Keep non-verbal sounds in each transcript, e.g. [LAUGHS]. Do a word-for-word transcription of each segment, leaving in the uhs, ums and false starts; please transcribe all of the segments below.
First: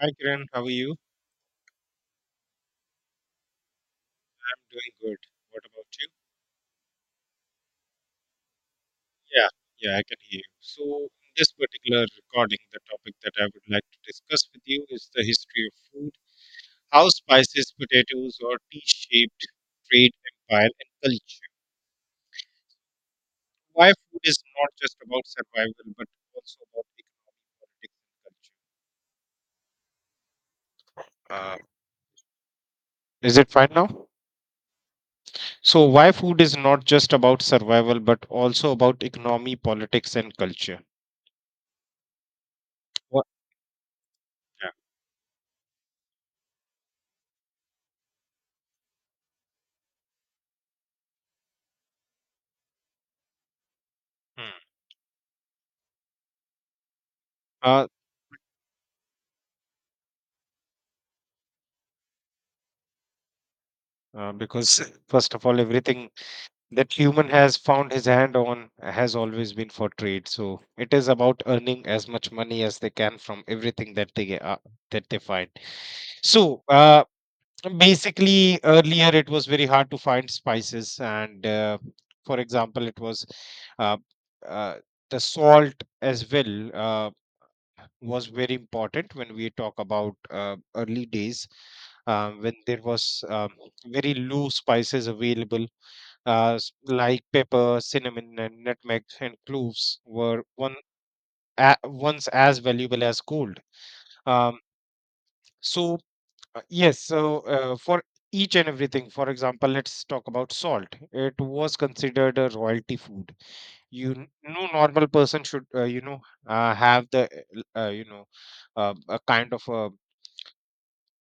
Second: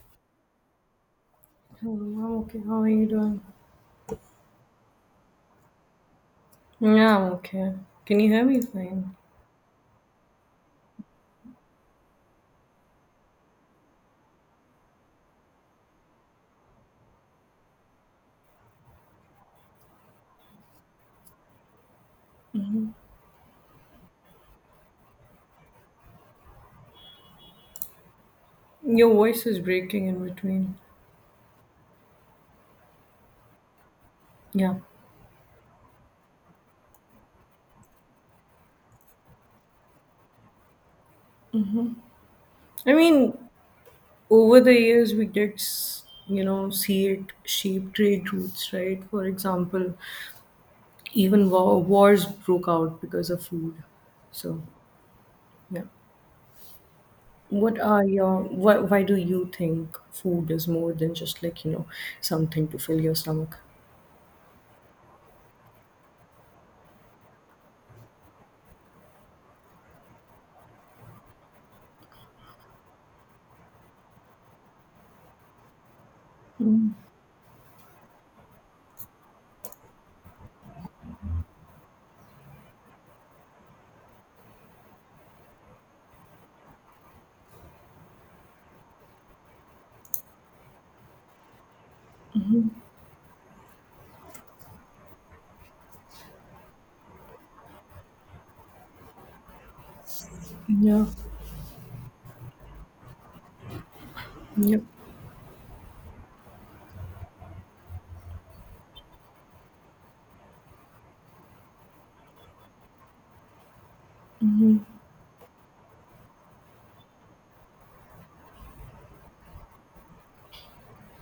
Hi Kiran, how are you? Hello, I'm okay. How are you doing? I'm doing good. What about you? Yeah, I'm okay. Can you hear me fine? Yeah, yeah, I can hear you. So, in this particular recording, the topic that I would like to discuss with you is the history of food, how spices, potatoes, or tea-shaped trade empire and culture. Why food is not just about survival, but also about economic Your voice is breaking in between. culture. Uh, is it fine now? Yeah. So, why food is not just about survival, but also about economy, politics, and culture? I What? mean, over Yeah. the years, we did, s- you know, see it shape trade routes, right? For example, even war, wars broke out because of food. Hmm. So, yeah. What Uh, are your, why, why do you think food is more than just like, you know, something to fill your stomach? uh, because first of all everything that human has found his hand on has always been for trade, so it is about earning as much money as they can from everything that they get- uh, that they find. So uh, basically earlier it was very hard to find spices, and uh, for example it was uh, uh, the salt as well. Uh, was very important when we talk about uh, early days, uh, when there was um, very low spices available, uh, s- like pepper, cinnamon and nutmeg and cloves were one Yeah. a- once as valuable as gold. um, Yep. so uh, yes, so uh, for each and everything, for example let's talk about salt. It was considered a royalty food. You n- no normal person should uh, you know, uh, have the uh, l- uh, you know, uh, a kind of,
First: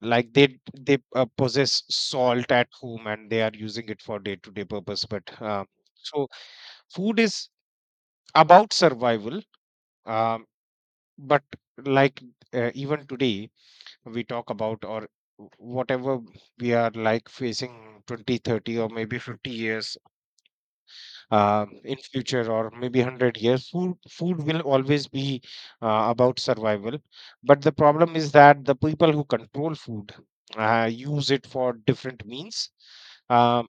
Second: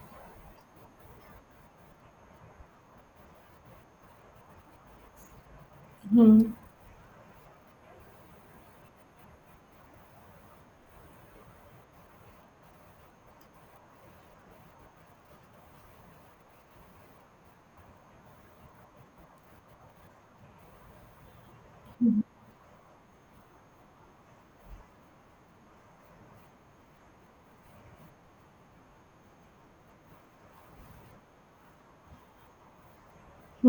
like they d- they uh, possess salt at home and they are using it for day to day purpose. But uh, so food is about survival. um, but like uh, even today, we talk about, or whatever we are like facing twenty, thirty, or maybe fifty years uh, in future, or maybe one hundred years, food food will always be uh, about survival. But the problem is that the people who control food uh, use it for different means. Um,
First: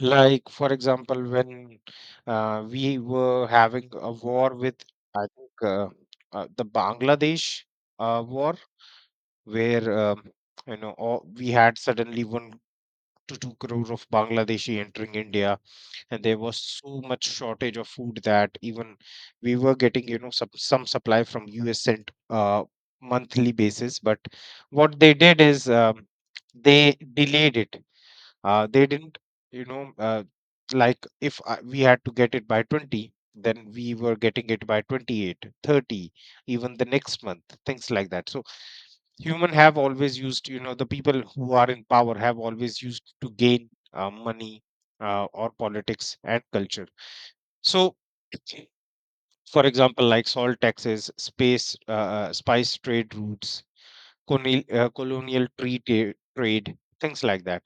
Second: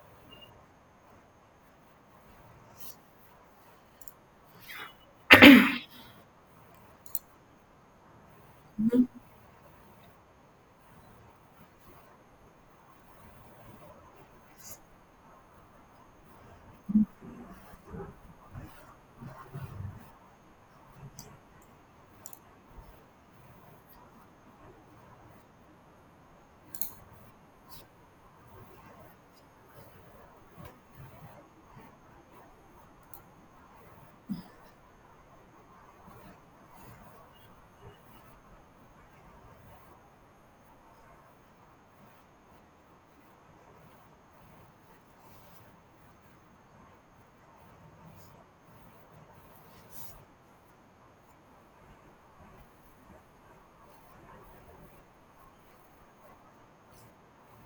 like for example when uh, we were having a war with, I think uh, uh, the Bangladesh uh, war, where um, you know, all, we had suddenly one to two crore of Bangladeshi entering India, and there was so much shortage of food that even we were getting, you know, some, some supply from US sent uh, monthly basis. But what they did is, um, they delayed it. Uh, they didn't, you know, uh, like if I, we had to get it by twenty, then we were getting it by twenty-eight, thirty, even the next month, things like that. So human have always used, you know, the people who are in power have always used to gain uh, money, uh, or politics and culture. So for example, like salt taxes, space, uh, uh, spice trade routes, colonial, uh, colonial tree ta- trade, things like that.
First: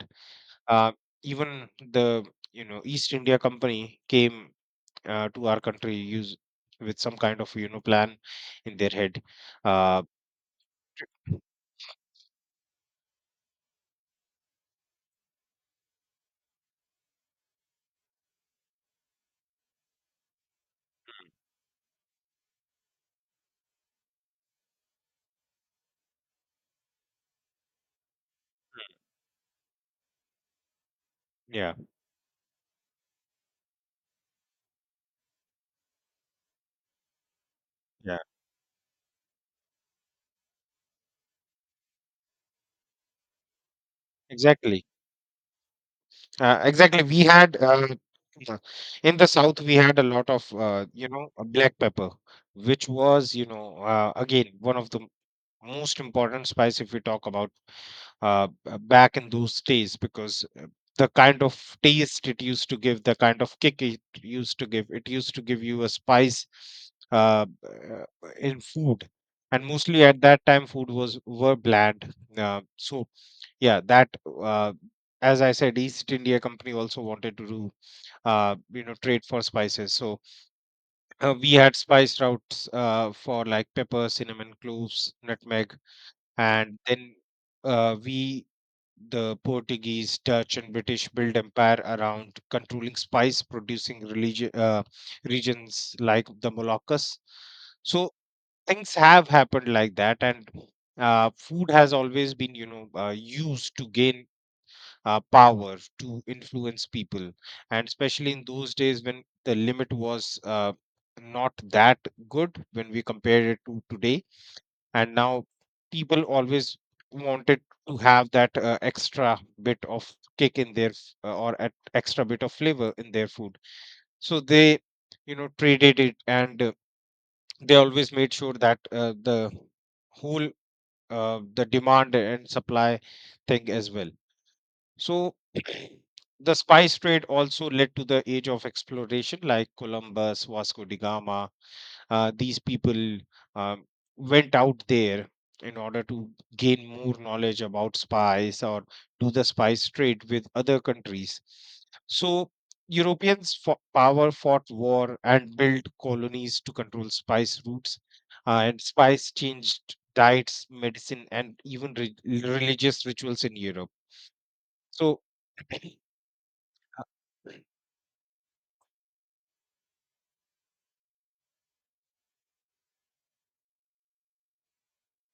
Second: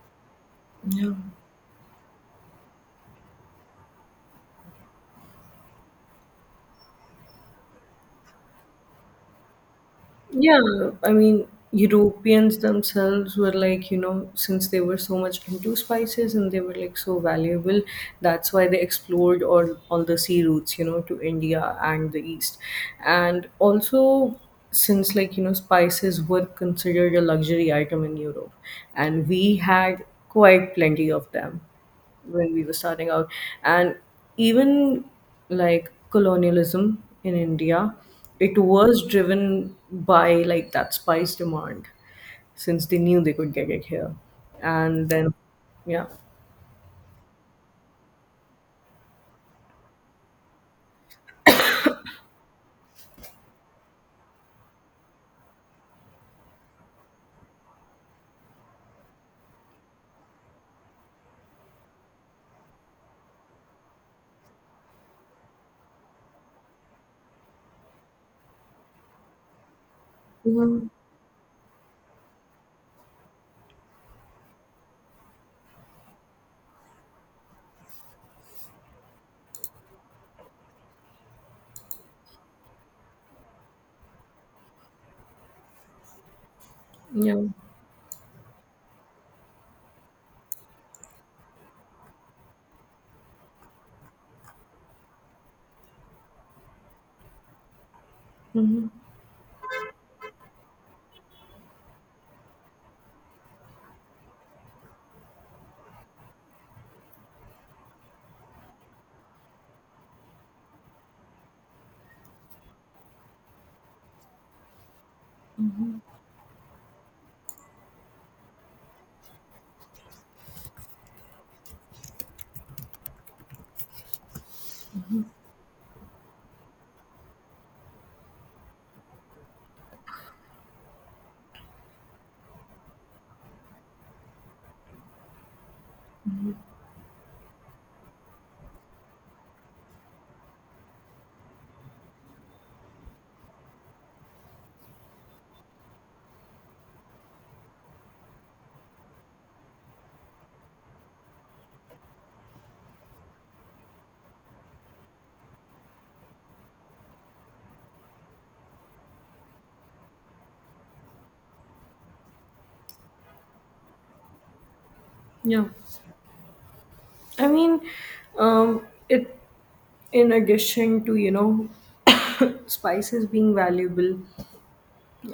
uh, Yeah. Even the, you know, East India Company came uh, to our country use with some kind of, you know, plan in their head. Uh, Yeah, I mean, Europeans themselves were like, you know, since they were so much into spices and they were like so valuable, that's why they explored all, all the sea routes, you know, to India and the East. And also, since like, you know, spices were considered a luxury item in Europe, and we had quite plenty of them yeah, when we were starting out, and even like colonialism in India, yeah, it was driven by like that spice demand, since they knew they could get it here. exactly, And then, yeah. uh, exactly. We had uh, uh, in the south, we had a lot of, uh, you know, uh, black pepper, which was, you know, uh, again one of the most important spice if we talk about, uh, b- back in those days, because uh, the kind of taste it used to give, the kind of kick it used to give, it used to give you a spice uh, uh, in food. And mostly at that time, Mhm. food was were bland. Uh, so yeah, that uh, as I said, East India Company also wanted to do, uh, you know, trade for spices. So uh, we had spice routes uh, for like pepper, cinnamon, cloves, nutmeg, and then Yeah. uh, we the Portuguese, Dutch, and British built empire around controlling spice producing religion uh, regions like the Moluccas. So Hmm. things have happened like that, and uh, food has always been, you know, uh, used to gain uh, power to influence people, and especially in those days when the limit was uh, not that good when we compare it to today. And now people always wanted to have that uh, extra bit of kick in their f- uh, or at extra bit of flavor in their food. So they, you know, traded it, and uh, they always made sure that uh, the whole uh, the demand and supply thing as well. So [CLEARS THROAT] the spice trade also led to the age of exploration, like Columbus, Vasco da Gama, uh, these people um, went out there in order to gain more knowledge about spice, or do the spice trade with other countries. So Europeans fo- power fought war and built colonies to control spice routes, uh, and spice changed diets, medicine, and even re- religious rituals in Europe. So, Yeah. [CLEARS THROAT] I mean, um it in addition to, you know [COUGHS] spices being valuable,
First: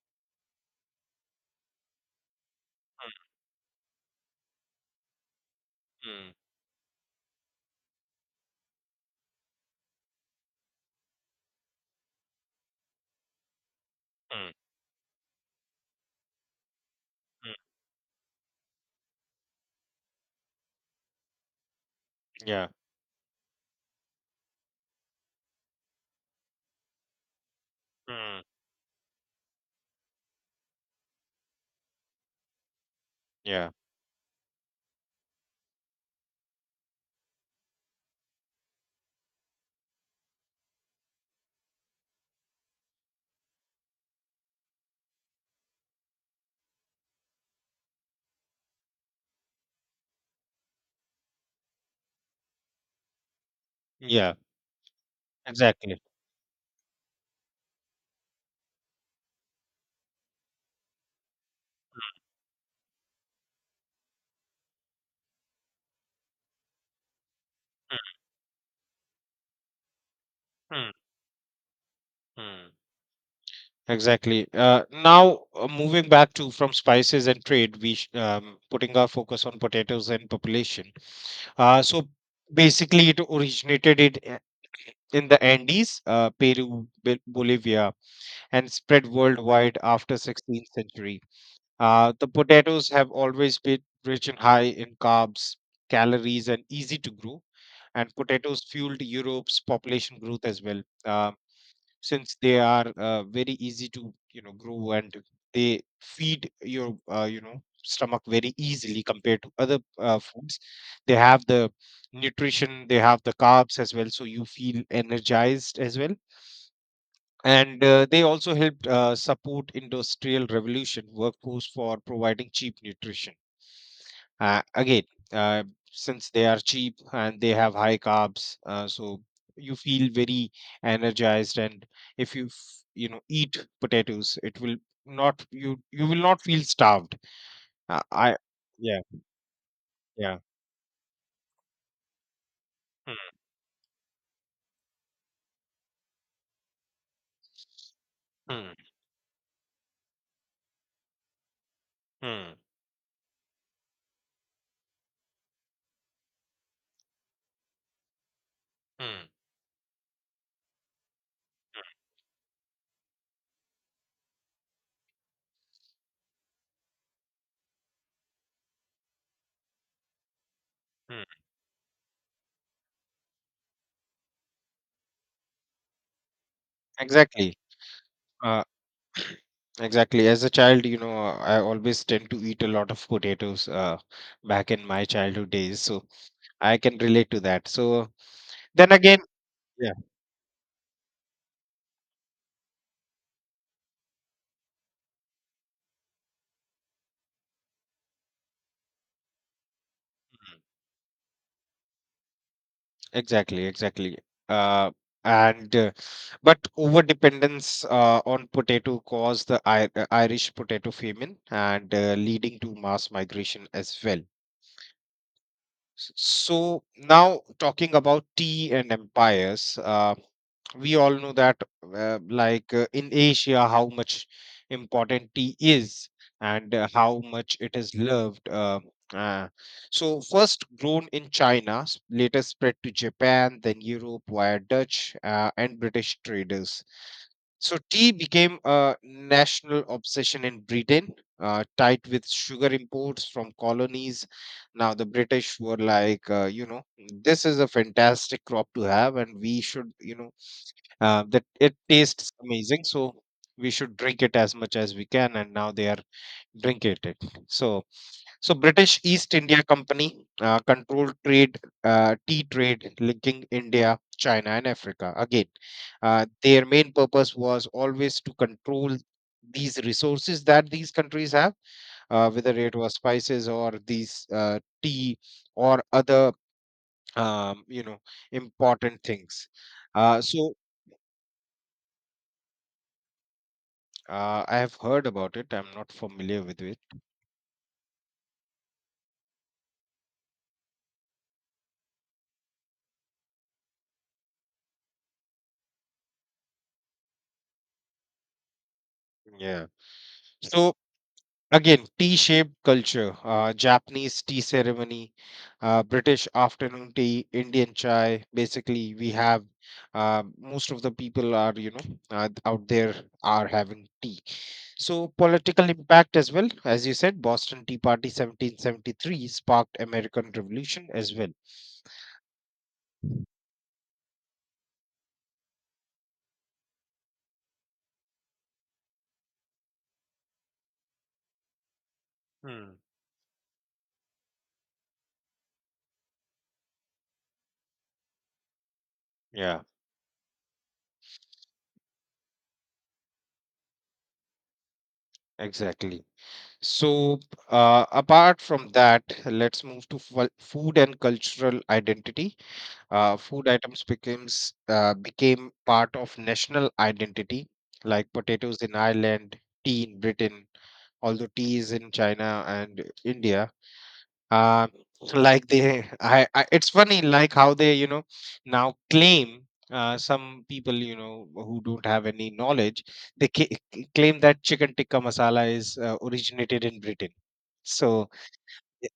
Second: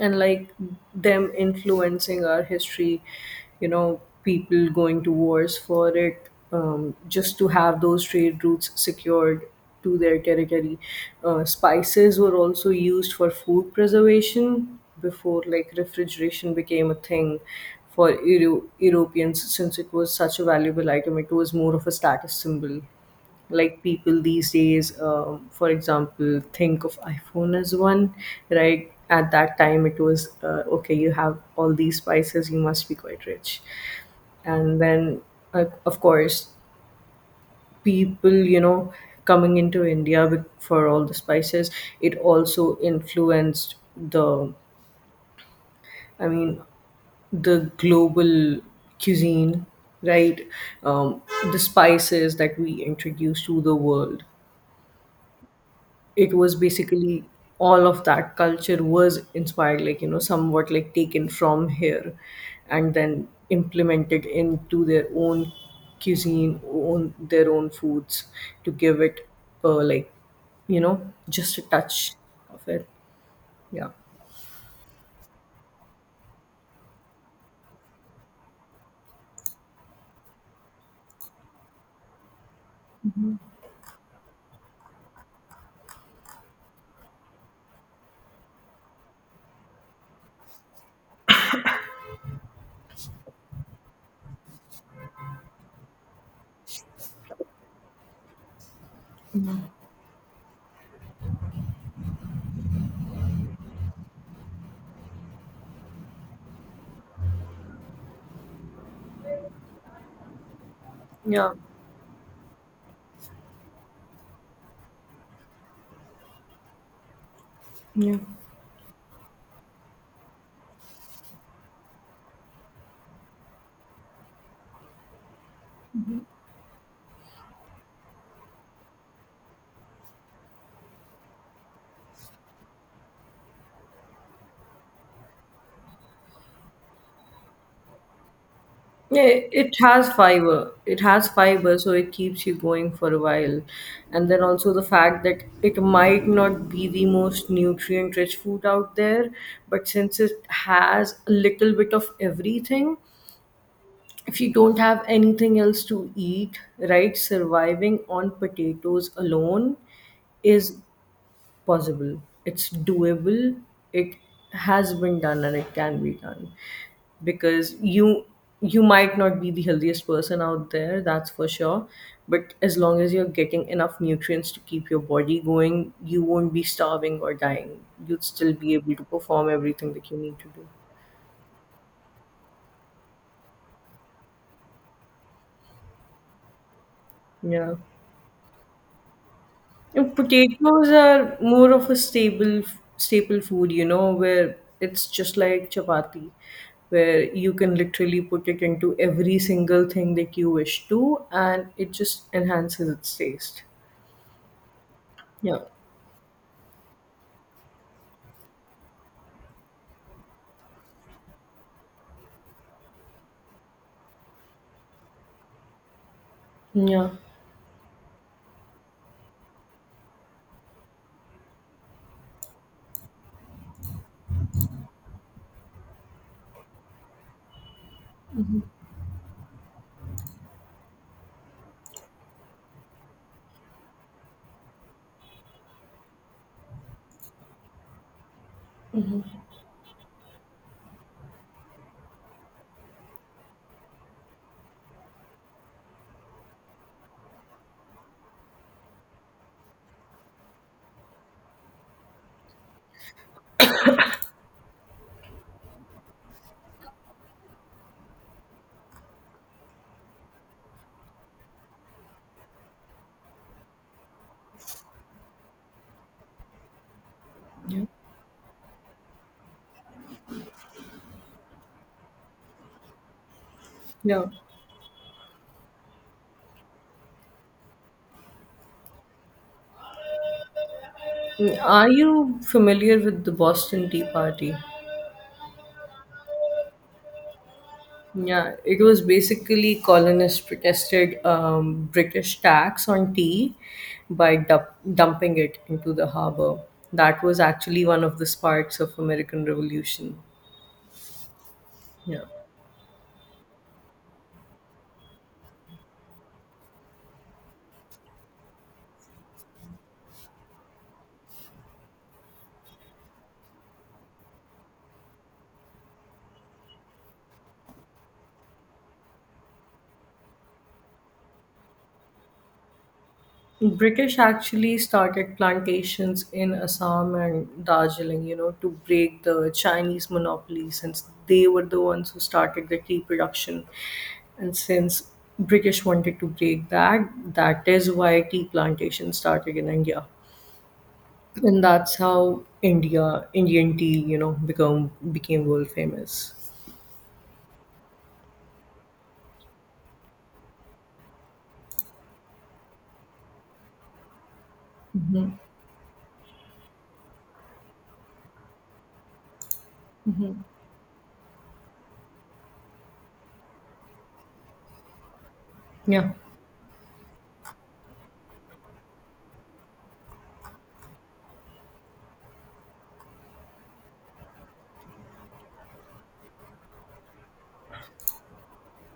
and like them influencing our history, you know people going to wars for it, mm, um, just to have those trade routes secured to their territory. Uh, spices were also used for food mm, preservation before like refrigeration became a thing. mm, mm, For Euro- europeans, since it was such a valuable item, it was more of a status yeah, symbol, like people these days, um, for example, think of iPhone as one. mm, Right, at that time it was, uh, okay, you have all these spices, you must be quite rich. yeah, And then, uh, of course, people, you know coming into India with- for all the spices, it also influenced the I mean, the global cuisine, right? um, the spices that we introduce to the world, yeah, exactly. it was basically all of that culture was inspired like, you know somewhat like taken from here, and then implemented into their own cuisine, own their own foods, to give it, uh, like, you Mm, know just a touch of mm. it. Yeah. Exactly. Uh, now, uh, moving back to from spices and trade, we sh- um, putting our focus on potatoes and population. Uh, so basically, it originated it i- in the Andes, uh, Peru, Bol- Bolivia, and spread worldwide after sixteenth century. Uh, the potatoes have always been rich and high in carbs, calories, and easy to grow. And potatoes fueled Europe's population growth as well. Um, since they are uh, very easy to, you know, grow, and they feed your, uh, you know, stomach very easily compared to other uh, foods. They have Yeah. the nutrition, they have the carbs as well, so you feel energized as well. And uh, Yeah. they also helped uh, support industrial revolution workforce for providing cheap nutrition. Uh, again, uh, since they are cheap and they have high carbs, uh, so you feel very energized. And if you f- you know, eat potatoes, it will not you you will not feel starved. Uh, I yeah Yeah, it has yeah fiber. It has fiber, so it keeps you going for a Hmm, while. And then also, the fact that it might not be the most nutrient rich food hmm, out there, but since it has a little bit of hmm, everything, if you don't have anything else to eat, right, surviving on potatoes hmm, alone is possible. It's doable. It has been done and it can be done, because you you might not be the healthiest person out there, hmm. that's for sure. But as long as you're getting enough nutrients to keep your body going, you won't be starving or Exactly. dying. You'd still Uh, be able to [CLEARS THROAT] perform everything that you Exactly. need As to a do. child, you know, I always tend to eat a lot of potatoes uh, back in my childhood days. So I can relate to that. Yeah. So then again, yeah. And potatoes are more of a stable staple food, you know where it's just like chapati, where you can literally put it into every single thing that you wish to, and it just enhances its taste. Exactly, exactly. Uh, Yeah. and uh, But over dependence uh, on potato caused the I- uh, Irish potato famine, and uh, leading to mass migration as well. S- So Yeah. now talking about tea and empires, uh, we all know that uh, like uh, in Asia, how much important tea is, and uh, how much it is loved. Uh, uh, so first grown in China, s- later spread to Japan, then Europe via Dutch uh, and British traders. So tea became a national obsession in Britain, uh, tied with sugar imports from colonies. Now the British were like, uh, you know, this is a fantastic crop to have, and we should, you know, uh, that it tastes amazing. So we should drink it as much as we can, and now they are drinking it. So so British East India Company uh, controlled trade, uh, tea trade linking India, China, and Africa. Again, uh, their main purpose was Yeah. always to control these resources that these countries have, uh, whether it was spices or these Yeah. uh, tea or other, um, you know, important things. Uh, so Mm, Are you familiar with the Boston Tea uh, Party? I have heard about it. I'm not familiar with it. Yeah, it was basically colonists protested um, British tax on tea by dump- dumping it into the harbor. That was actually one of the sparks of American Yeah. Revolution. So again, Yeah. tea-shaped culture, uh, Japanese tea ceremony, uh, British afternoon tea, Indian chai. Basically, we have uh, most of the people are, you know, uh, out there are having tea. So, political impact as well. As you said, Boston Tea Party seventeen seventy-three sparked American Revolution as well. British actually started plantations in Assam and Darjeeling, you know, to break the Chinese monopoly, since they were the ones who started Hmm. the tea production. And since British wanted to break that, that is why tea plantation started Yeah, in India. And that's how India Indian tea, you know, become became world exactly. famous. So, uh, apart from that, let's move to fu- food and cultural identity. Uh, food items becomes uh, became part of national identity, like potatoes in Ireland, tea in Britain, although tea is in China and India. uh, [LAUGHS] like they Yeah. I, I, it's funny like how they, you know, now claim, uh, some people, you know, who don't have any knowledge, they ca- claim that chicken tikka masala is uh, originated in Britain. so y-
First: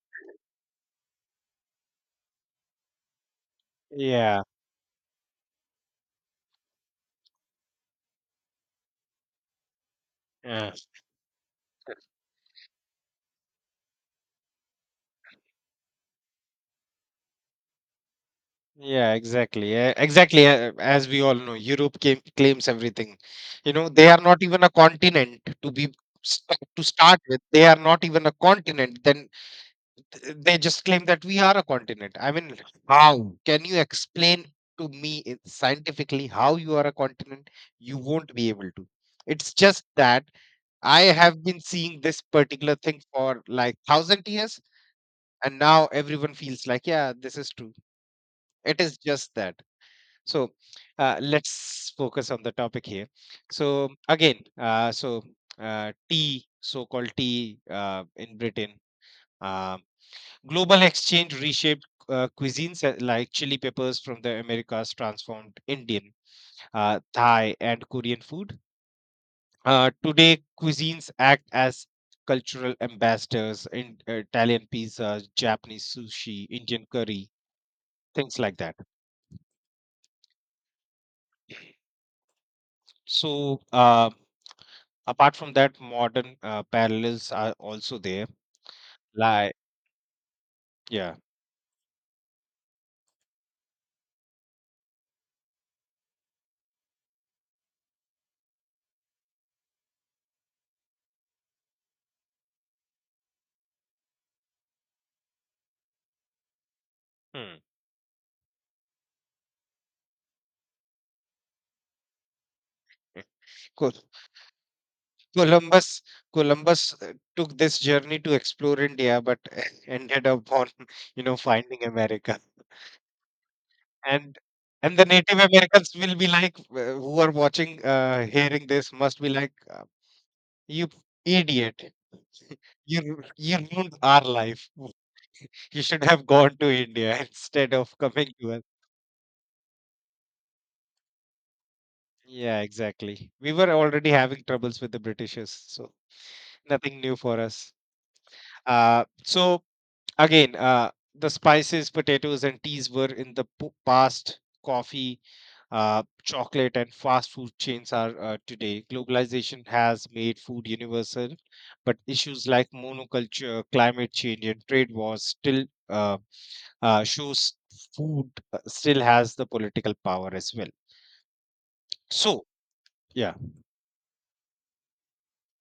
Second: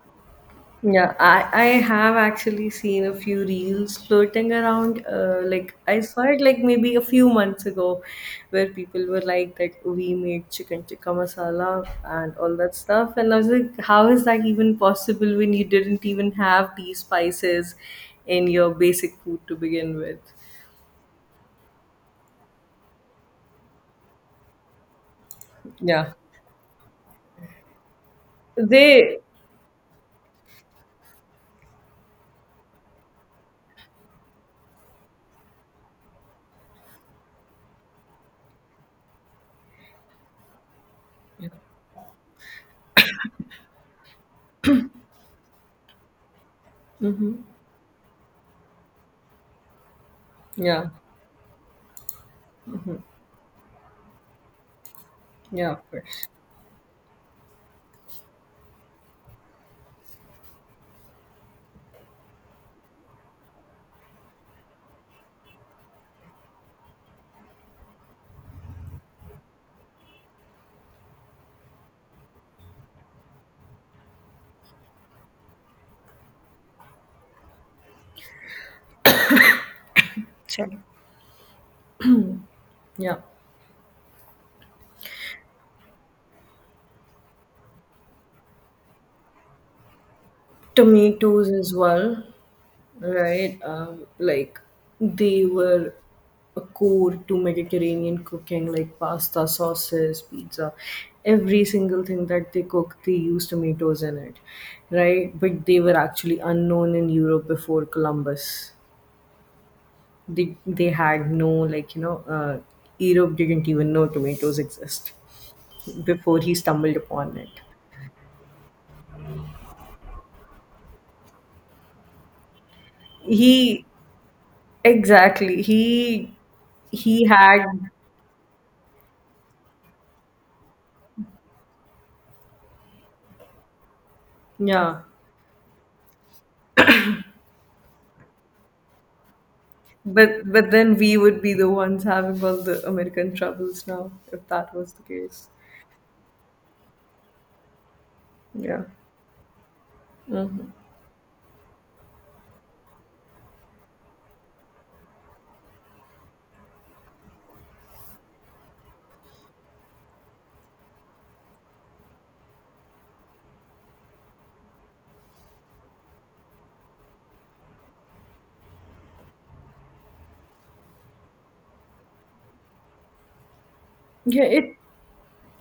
Yeah, I, I have actually seen a few reels yeah floating around. Uh, like, I saw it like maybe a few months ago, where people were like that we made yeah chicken tikka masala and all that stuff, and I was like, how is that even possible when you didn't even have these spices in your Yeah, basic food to exactly. eh, begin with? Exactly. eh, As we all know, Europe came, claims everything. You know, they are not even a continent to be Yeah, s- to start with. They are not even a continent. they. Then th- they just claim that we are a continent. I mean, how can you explain to me in- scientifically how you are a continent? You won't be able to. It's just that I have been seeing this particular thing for like thousand years, and now everyone feels like, yeah, this Mm-hmm. is true. It is just that. So Yeah, uh, let's focus on the topic here. So again, uh, so yeah, of uh, course. tea, so-called tea uh, in Britain, uh, global exchange reshaped uh, cuisines, uh, like chili peppers from the Americas transformed Indian, uh, Thai, and Korean food. Uh, today, cuisines act as cultural ambassadors in uh, Italian pizza, Japanese sushi, Indian curry, things like that. Chalo. Yeah, So, um, apart from that, modern uh, parallels are also there. Like, yeah. tomatoes as well. Right? Um, like, they were a core to Mediterranean cooking, like pasta, sauces, pizza, every single thing that they cook, they used tomatoes in it, right? But they were actually unknown in Europe Hmm. before Columbus. They they had, no, like, you know, uh, Europe didn't even Col- know tomatoes exist Columbus before he Columbus stumbled uh, upon it. took this journey to explore India, but [LAUGHS] ended up on [LAUGHS] you know, finding America. He And and the Native Exactly, Americans will be he like, uh, who he are had. watching, uh, hearing this, must be like, uh, you idiot, [LAUGHS] you ru- you ruined our life. Yeah. [LAUGHS] You should have gone to India [LAUGHS] instead of coming to us. But but then we would be the ones having all Yeah, the exactly. American We were troubles already now, having if that troubles was with the the case. Britishers, so nothing new for us. Yeah. Uh, so again, Hmm. uh, the spices, potatoes, and teas were in the p- past. Coffee, uh, chocolate, and fast food chains are uh, today. Globalization has made food universal, but issues like monoculture, climate change, and trade wars still uh, uh, shows food uh, still has the political power as well. So, yeah. Yeah, it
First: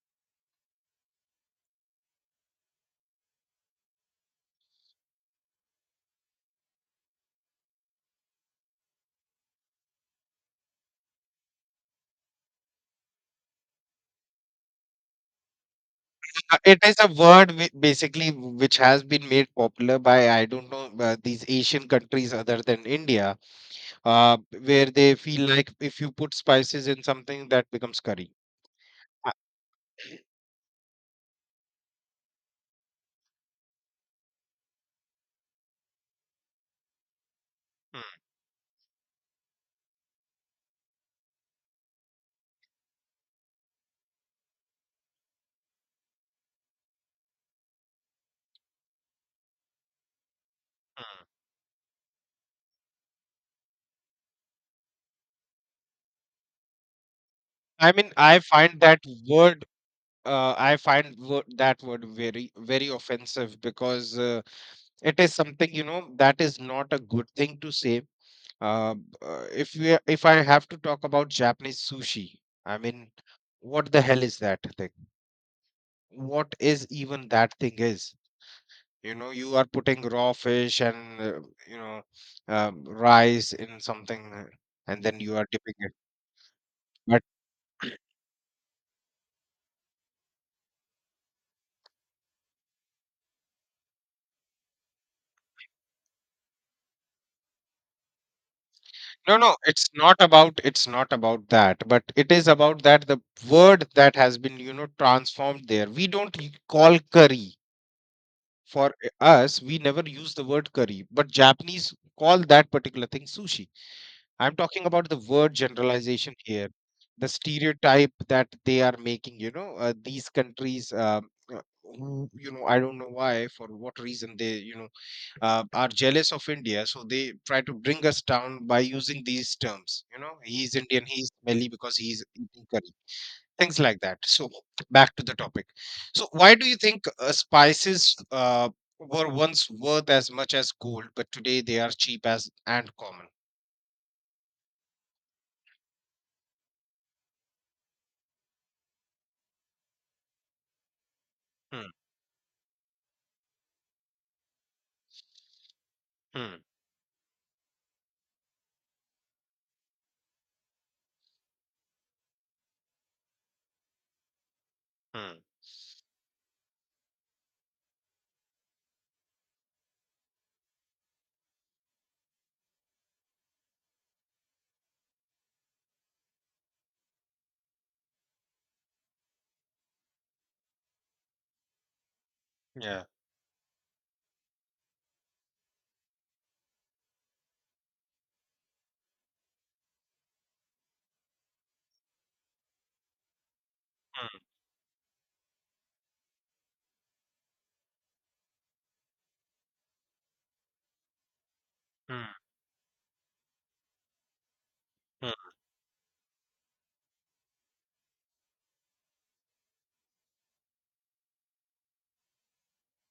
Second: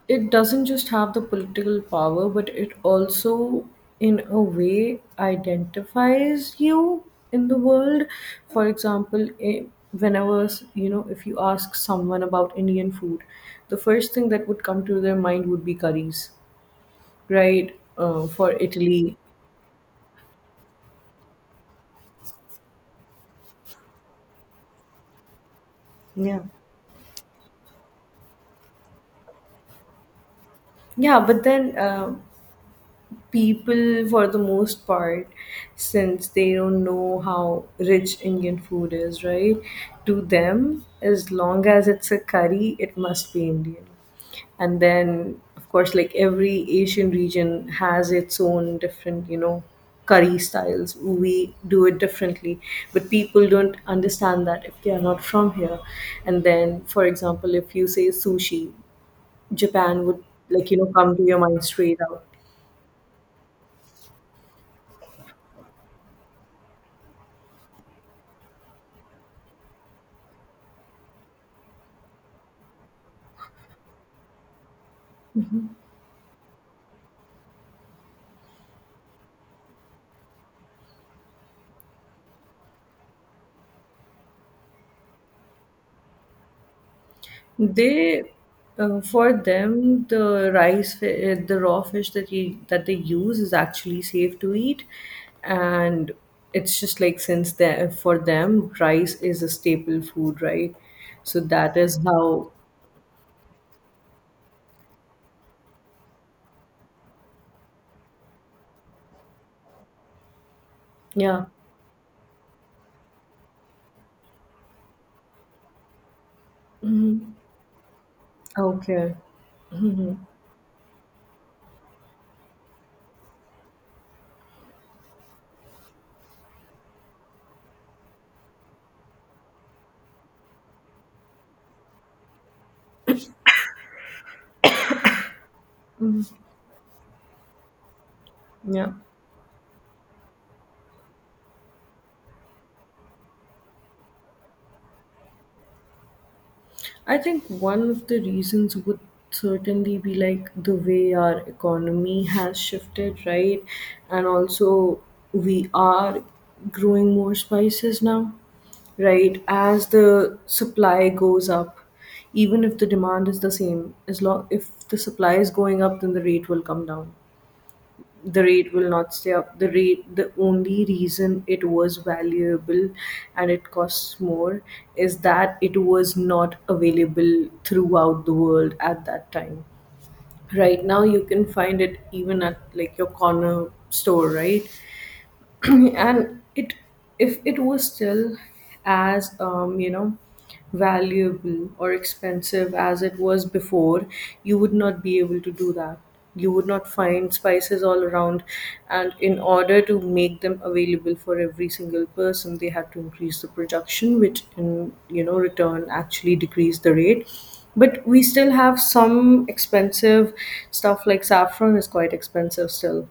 it doesn't just have the political power, but it also, in a way, identifies you in the world. For example, i- whenever s- you know, if you ask someone about Indian food, the first thing that would come to their mind would be curries, Uh, it is a word whi- right? Uh, basically For which has Italy, been made popular by I don't know uh, these Asian countries other than India, uh, where they feel like if you put yeah, spices in something that becomes curry. Uh, yeah. But then, um people for the most part, since they don't know how rich mm, Indian food is, right, to them, as long as it's a curry, it must be Indian. And then, of course, like every Asian region has its own different, you know curry styles, mm. we do it differently. But people don't understand that if they are not from here. And then, for example, if you I say mean, I sushi, find that word. Japan would Uh, like, I you know come find to your word, mind that straight word out. very, very offensive because uh, it is something you know that is not a good thing to say. Uh, b- uh, if we, if I have to talk about Japanese sushi, I mean, what the hell is that thing? What is even that thing is, you know, you are putting raw fish and, uh, you know, um, rice in something, uh, and then you are dipping it, but They, uh, for them, the rice, fi- uh, the raw fish that you that they use is actually safe to eat, and it's just like, since the for them, rice no, is a no, it's staple not food, about, right? it's not So about that that, is but it is how, about that the word that has been, you know, transformed there. We don't y- call curry. For eh, us, we never use the word curry, but yeah, Japanese call that particular thing sushi. I'm talking about the word generalization here, the stereotype that they are okay, making, you know, uh, these countries. Um, uh, who, you know, I don't know why, for what reason they, you know, uh, are jealous of India, so they try to bring us down by using these terms. You know, he's Indian, he's smelly because he's eating curry, things like that. So, back to the topic. So why do you think uh, spices uh, yeah. were once worth as much as gold, but today they are cheap as and common? I think one of the reasons would certainly be like the way our Hmm, economy has shifted, right? And also, we are hmm, growing more spices now, right? As the supply goes up, even if the demand is the same, as long if the supply hmm. is going up, then the rate will come down. The rate will not stay up. The rate the only reason it was valuable and it costs more is that it was not available throughout the world at that time. Right now you can find it even at like Yeah. your corner store, right? [CLEARS THROAT] And it if it was still as, um, you know valuable or expensive as it was before, you would not be able to do that. You would not find spices all around. And in order to make them available for every single Mm, mm, person, they had to increase the production, which in you know mm. return actually decreased the rate. But we still have some expensive stuff, like saffron is quite expensive still.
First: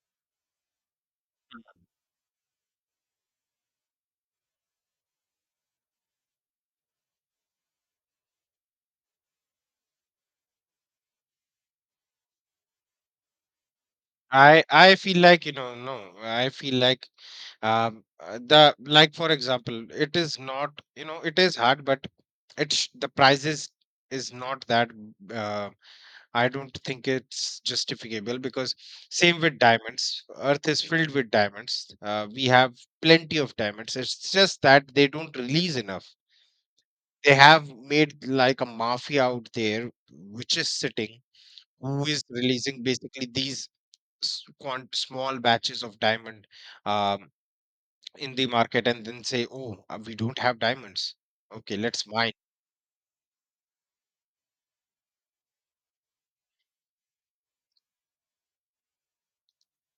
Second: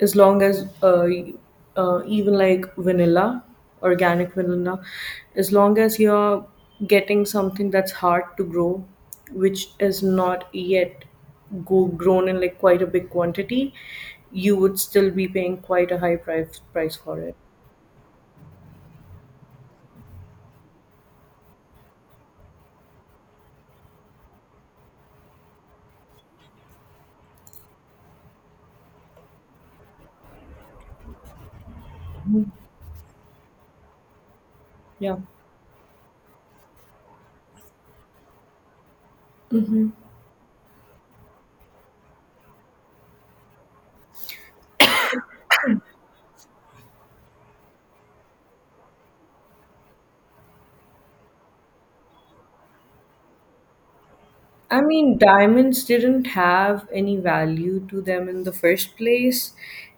As long as uh, uh, even like vanilla, organic vanilla, as long as you're getting something that's hard to grow, which is not yet go grown in like quite a big quantity, you I would I still feel be like, you paying know, quite a no, high I price feel price like, for it. um uh, the, like, for example, it is not, you know, it is hard, but it's the prices is not that, uh, I don't think it's justifiable, because same with diamonds, earth is filled with diamonds. Uh, we have plenty of diamonds. It's just that they Yeah. don't release enough. They have made like a mafia out there which is sitting, who is releasing basically these s- quant- small batches of diamond um, in the market and then say, oh, uh, we don't have diamonds. Okay, let's mine. I mean, diamonds didn't have any value to them in the first place.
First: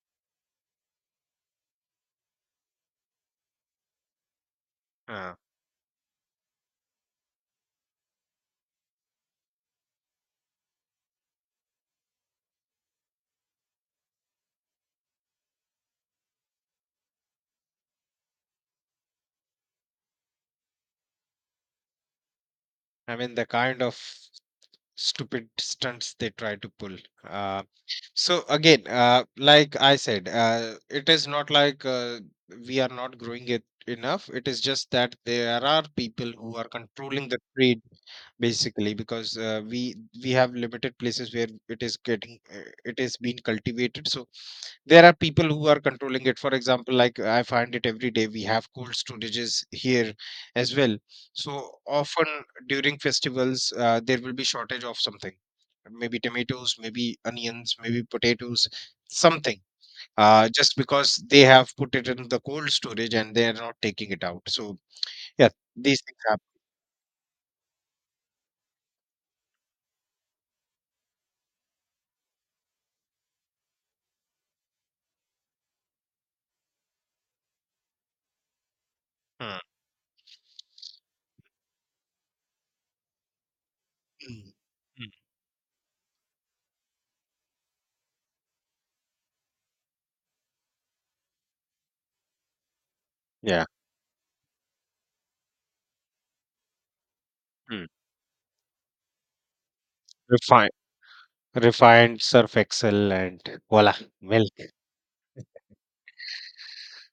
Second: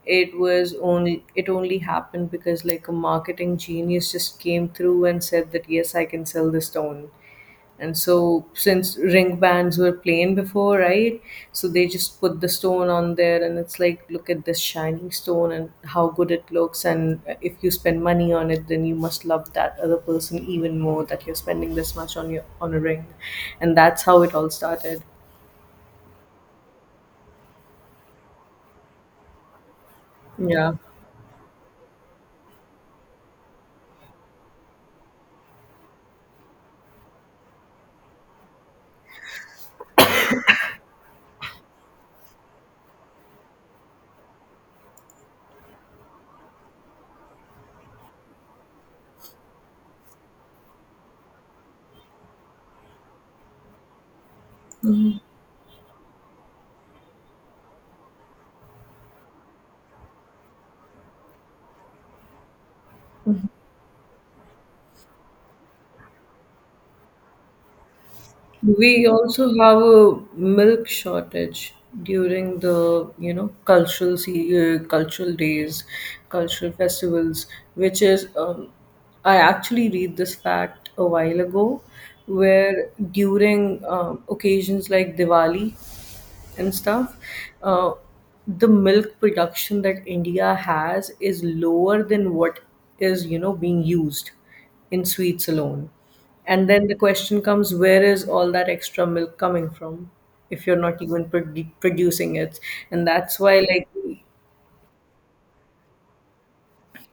It was only it only happened because like a marketing genius just came through and Uh, said that, yes, I can sell the stone. And so, since ring bands were plain before, right? So they just put the stone on there, and it's like, look at this shining stone and how good it looks. And if you spend money on it, then you must love that other person even more that you're spending this much on your on a ring, I mean, the and kind of that's how it all started. stupid stunts they try to pull. Uh, so again, uh, like I said, Yeah. uh, it is not like uh, we are not growing it enough. It is just that there are people who are controlling the trade basically because uh, we we have limited places where it is getting uh, it is being cultivated. So there are people who are controlling it. For example, like, I find it every day, we have cold storages here as well. So often during festivals uh, there will be shortage of something, maybe tomatoes, maybe onions, maybe potatoes, something, uh, just because they have put it in the cold storage and they are not taking it out. So yeah, these things happen. We also have a milk shortage during the you know cultural se- uh, cultural days, cultural festivals, which is, um, I Hmm. actually read this fact a while ago, where during um, Mm. occasions Mm. like Diwali, and stuff, uh, the milk production that India has is lower than what is, you know, Yeah. being used in sweets alone. And then the question comes, Mm. where is all that extra milk coming from if Refined, you're not even produ- refined producing surf it? And excel, that's why, and like, voila, milk.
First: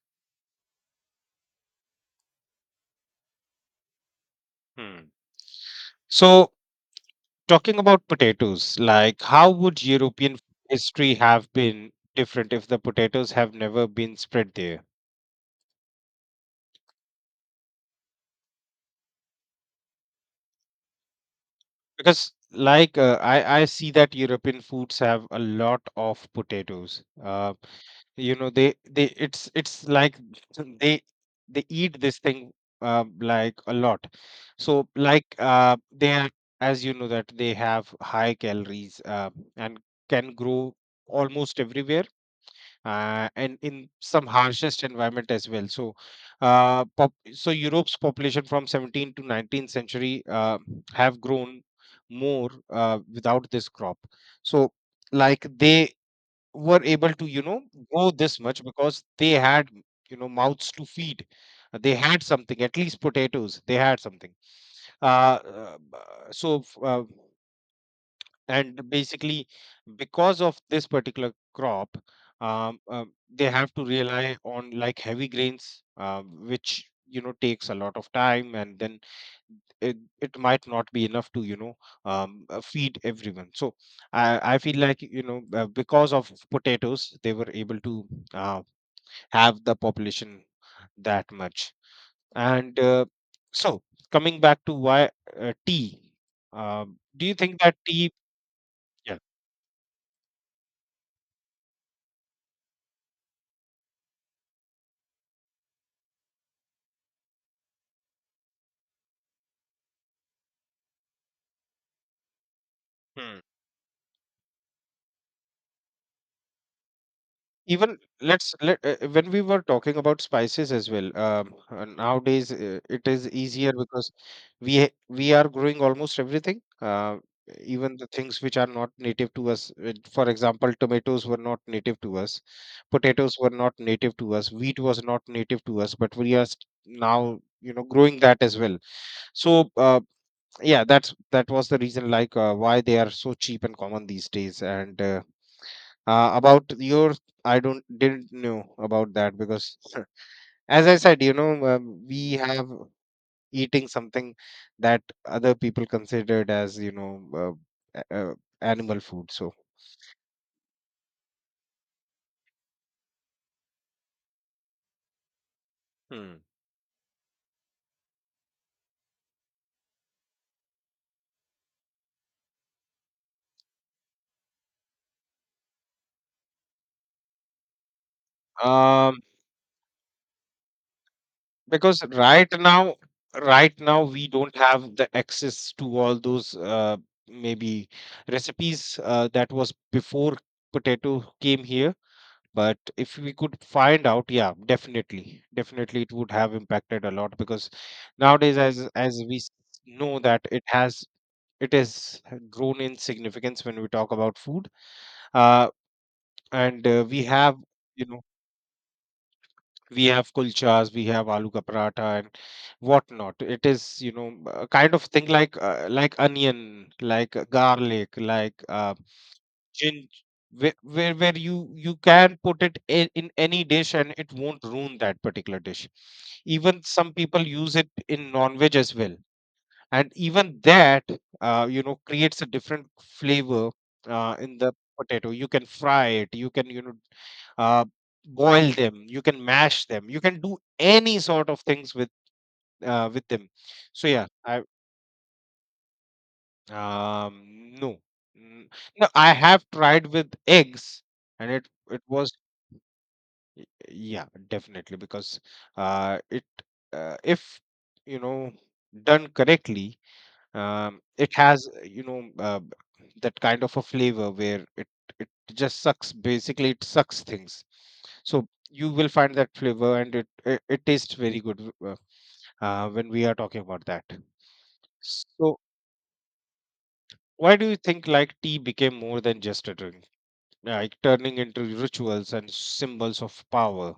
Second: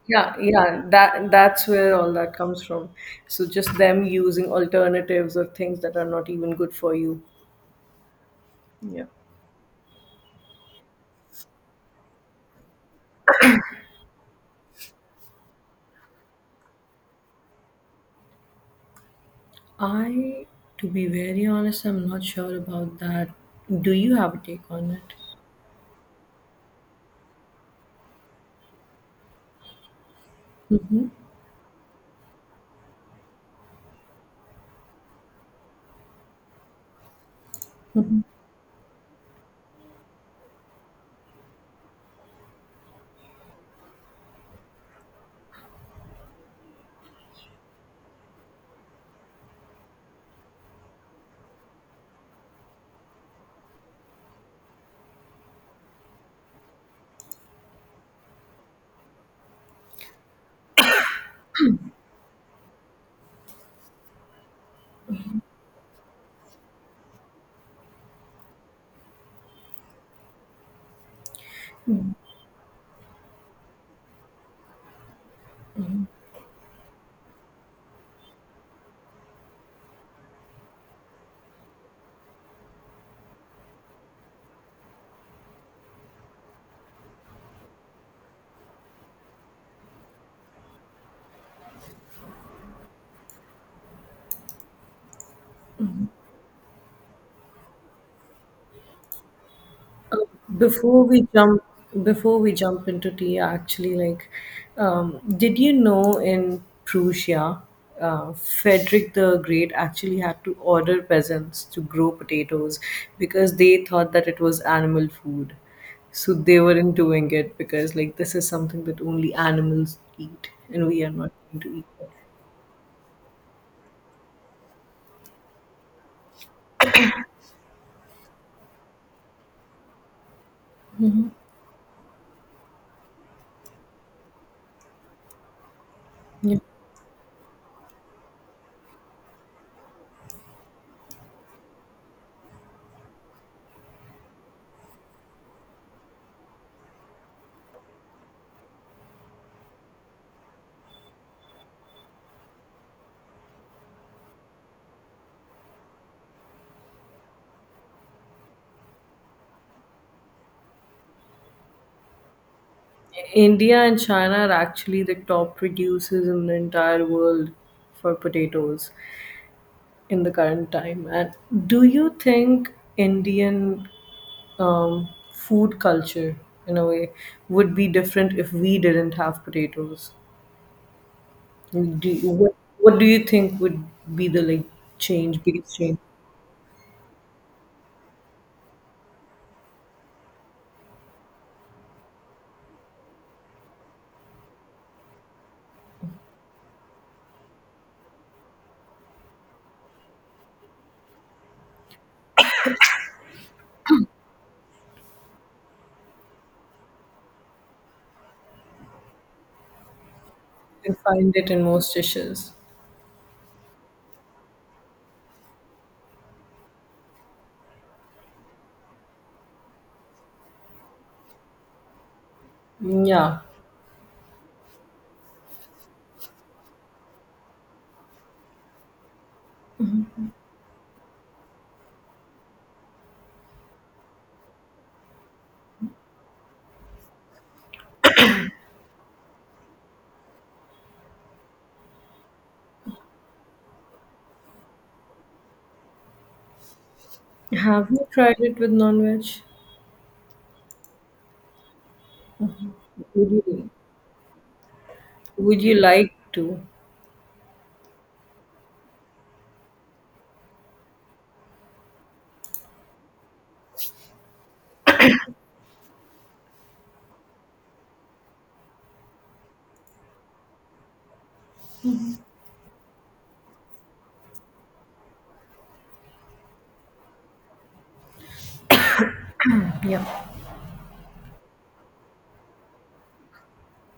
yeah, yeah, that that's where all that comes from. So just them using Hmm. alternatives or things that are not So, even good for you. talking about potatoes, Yeah. like, how would European history have been different if the potatoes have never been spread there? I, to be very honest, I'm not Because, sure like, about uh, that. I I Do see you that have a European take on foods it? have a lot of potatoes. Uh, you know, they they it's it's like [CLEARS THROAT] [LAUGHS] they Mhm, they eat this thing uh, like, a lot. So like uh, they are, as you know, that they have mhm. high calories uh, and can grow almost everywhere uh, and in some harshest environment as well. So, uh, pop, so Europe's population from seventeenth to nineteenth century uh, have grown more uh, without this crop. So, like, they were able to, you know, grow this much because they had, you know, mouths to feed. Uh, They had something, at least potatoes. They had something. Uh, uh, b- so, f- uh, and basically because of this particular crop, um, um, they have to rely on like heavy grains uh, which, you know, takes a lot of time, and then it, it might not be enough to, you know, um, uh, feed everyone. So I, I feel like, you know, uh, because of potatoes they were able to uh, have the population that much. And uh, so coming back to why uh, tea, uh, do you think that tea, yeah. Uh, Before we jump, before we jump into tea, actually, like, um, did you know in Prussia, uh, Frederick the Great actually had to order peasants to grow potatoes Hmm. because they thought that it was animal food. So they weren't doing it because, even like, this is let's let, something uh, that when only we were talking animals about eat, spices as and we well, are not um, going to uh, eat nowadays uh, it is easier because we ha- we are growing almost everything, uh, even the things which are not native to us, uh, for example, tomatoes were not native to us, potatoes were not native to us, wheat was not native to us, but we are it. st- now, you know, growing that as well. So uh, yeah, that's, that was the reason, like, uh, why they are so cheap and common these days. And uh, uh, about your, I don't, didn't know about that because [LAUGHS] as I said, you know, um, we have eating something that other people considered as, you know, uh, a- animal food. So India and China are actually the top producers hmm. in the entire world for potatoes in the current time. And do you think Indian um, food culture, in a way, would be different if we didn't have potatoes? Because Do you, right what, now, what do you think right would now, be we the don't like have the change, access biggest to change? all those uh, maybe recipes uh, that was before potato came here. But if we could find out, yeah, definitely, definitely it would have impacted a lot, because nowadays, as as we s- know, that it has, it has grown in significance when we talk about food. Uh, and uh, we have, you know, we have kulchas, You can we have find it aloo in ka most paratha, and dishes. whatnot. It is, you know, a kind of thing like uh, like onion, like uh, garlic, like uh, ginger, where, where where you you can put it in, in Yeah. any dish and it won't ruin that particular dish. Even some people use it in non-veg as well, and even that uh, you know, creates a different flavor uh, in the potato. You can fry it, you can, you know, uh, boil them, you can mash them, you can do any sort of things with, uh, with them. So yeah I um Have no. you tried it Mm, with no, non-veg? I have tried with eggs and it it was, Would you, yeah, definitely because would you like uh it to? uh, if, you know, done correctly. Um, it has, uh, you know, uh, that kind of a flavor where it it just sucks. Basically, it sucks things. So you will find that flavor, and it it, it tastes very good w- uh, uh, when we are talking about that. So why do you think, like, tea became more than just a drink, Yeah. like turning into rituals and symbols of power?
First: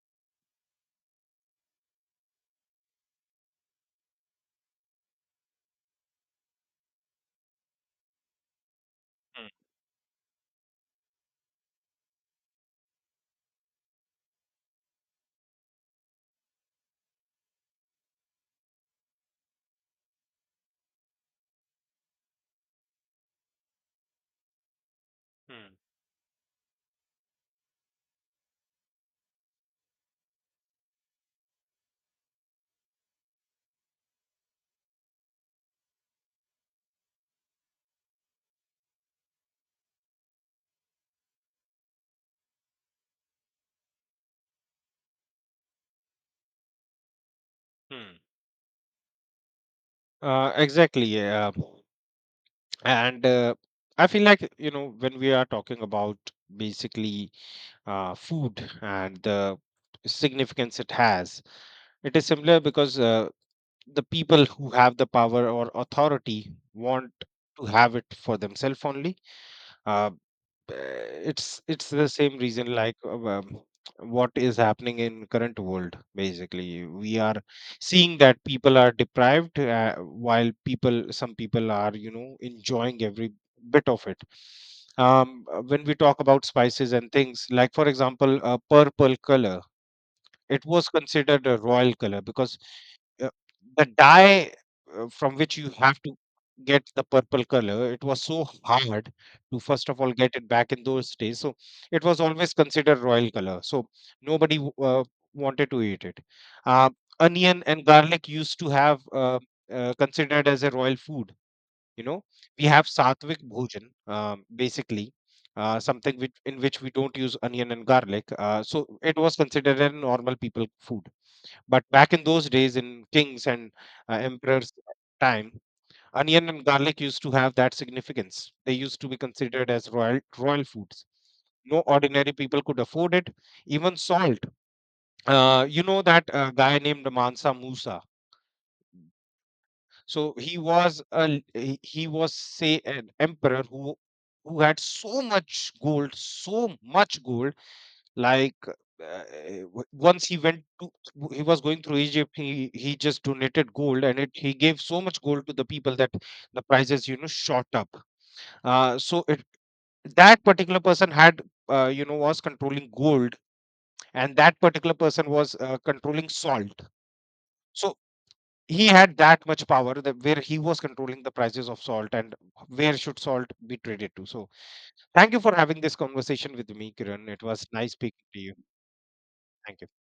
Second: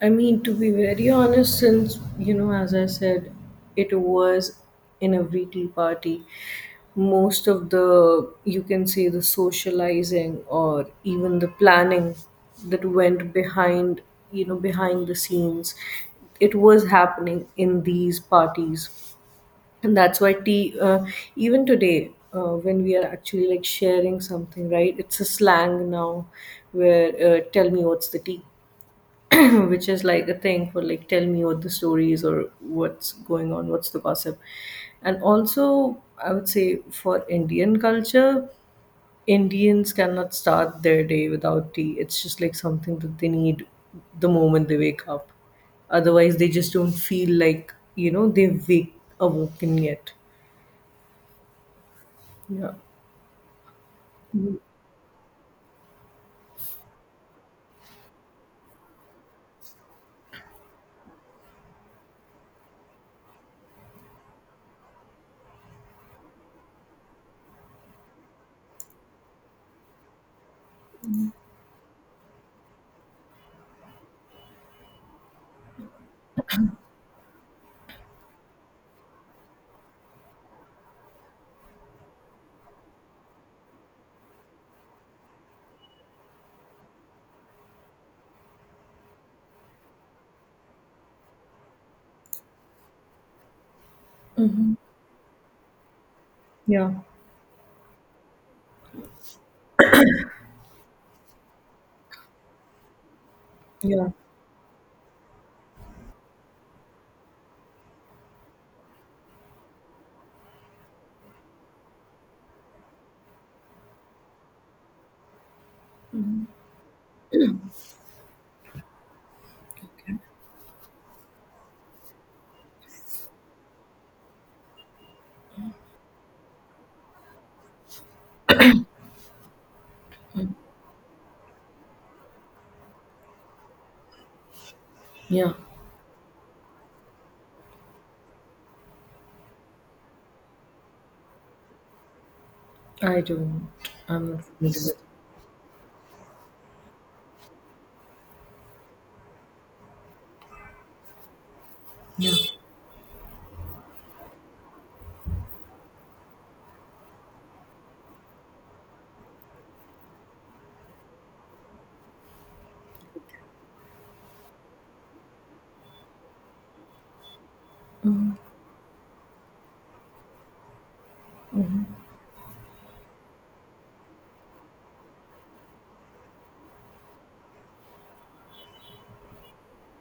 I mean, to be very honest, since, you know, as I said, it was in every tea party, most of the, you can say, the Hmm, socializing or even the planning that went behind, you know, behind the scenes, it was happening in these parties. And that's why tea, uh, even today, uh, when we are actually like sharing something, right? It's a hmm, slang now where, uh, tell me what's the tea, [CLEARS THROAT] which is like a thing for, like, tell me what the story is, or what's going on, what's the gossip. And also, I would say for Indian culture, Indians cannot start their day without tea, it's just like something that they need the moment they wake up, otherwise they just don't feel like, you hmm. know they've wake, awoken yet. Uh, exactly. Yeah. Yeah. And uh, I feel like, you know, when we are talking about basically uh, food and the significance it has, it is similar because uh, the people who have the power or authority want to have it for themselves only. Uh, uh, it's it's the same reason like uh, um, what is happening in current world. Basically, we are seeing that people are deprived, uh, while people, some people are, you know, enjoying every bit of it. um, uh, when we talk about spices and things, like, for example, a purple color, it was considered a royal color because uh, the dye uh, from which you have to get Yeah. the purple color, it was so hard to, first of all, get it back in those days. So it was always considered royal color. So Yeah. nobody w- uh, wanted to eat it. Uh, onion and garlic used to have uh, uh, considered as a royal food. You know, we have satvik bhojan, um, basically uh, something which, in which we don't use onion and garlic, uh, so it was considered a normal people food. But back in those days, in kings and uh, emperors' time, onion and garlic used to have that significance. They used to be considered as royal royal foods. No ordinary people could afford it. Even salt. Yeah. Uh, you know that uh, guy named Mansa Musa. So he was a l- he he was, say, an i emperor don't who I'm not who familiar had with. so much gold, so much gold, like, uh, w- once he went to, w- he was going through Egypt, Yeah, he he just donated gold, and it, he gave so much gold to the people that the prices, you know, shot up. uh, so it, that particular person had, uh, you know, was controlling gold, and that particular person was, uh, controlling salt. So he had that much power that, where he was controlling the prices of salt and where should salt be traded to. So thank you for having this conversation with me, Kiran. It was nice speaking to you. Thank you.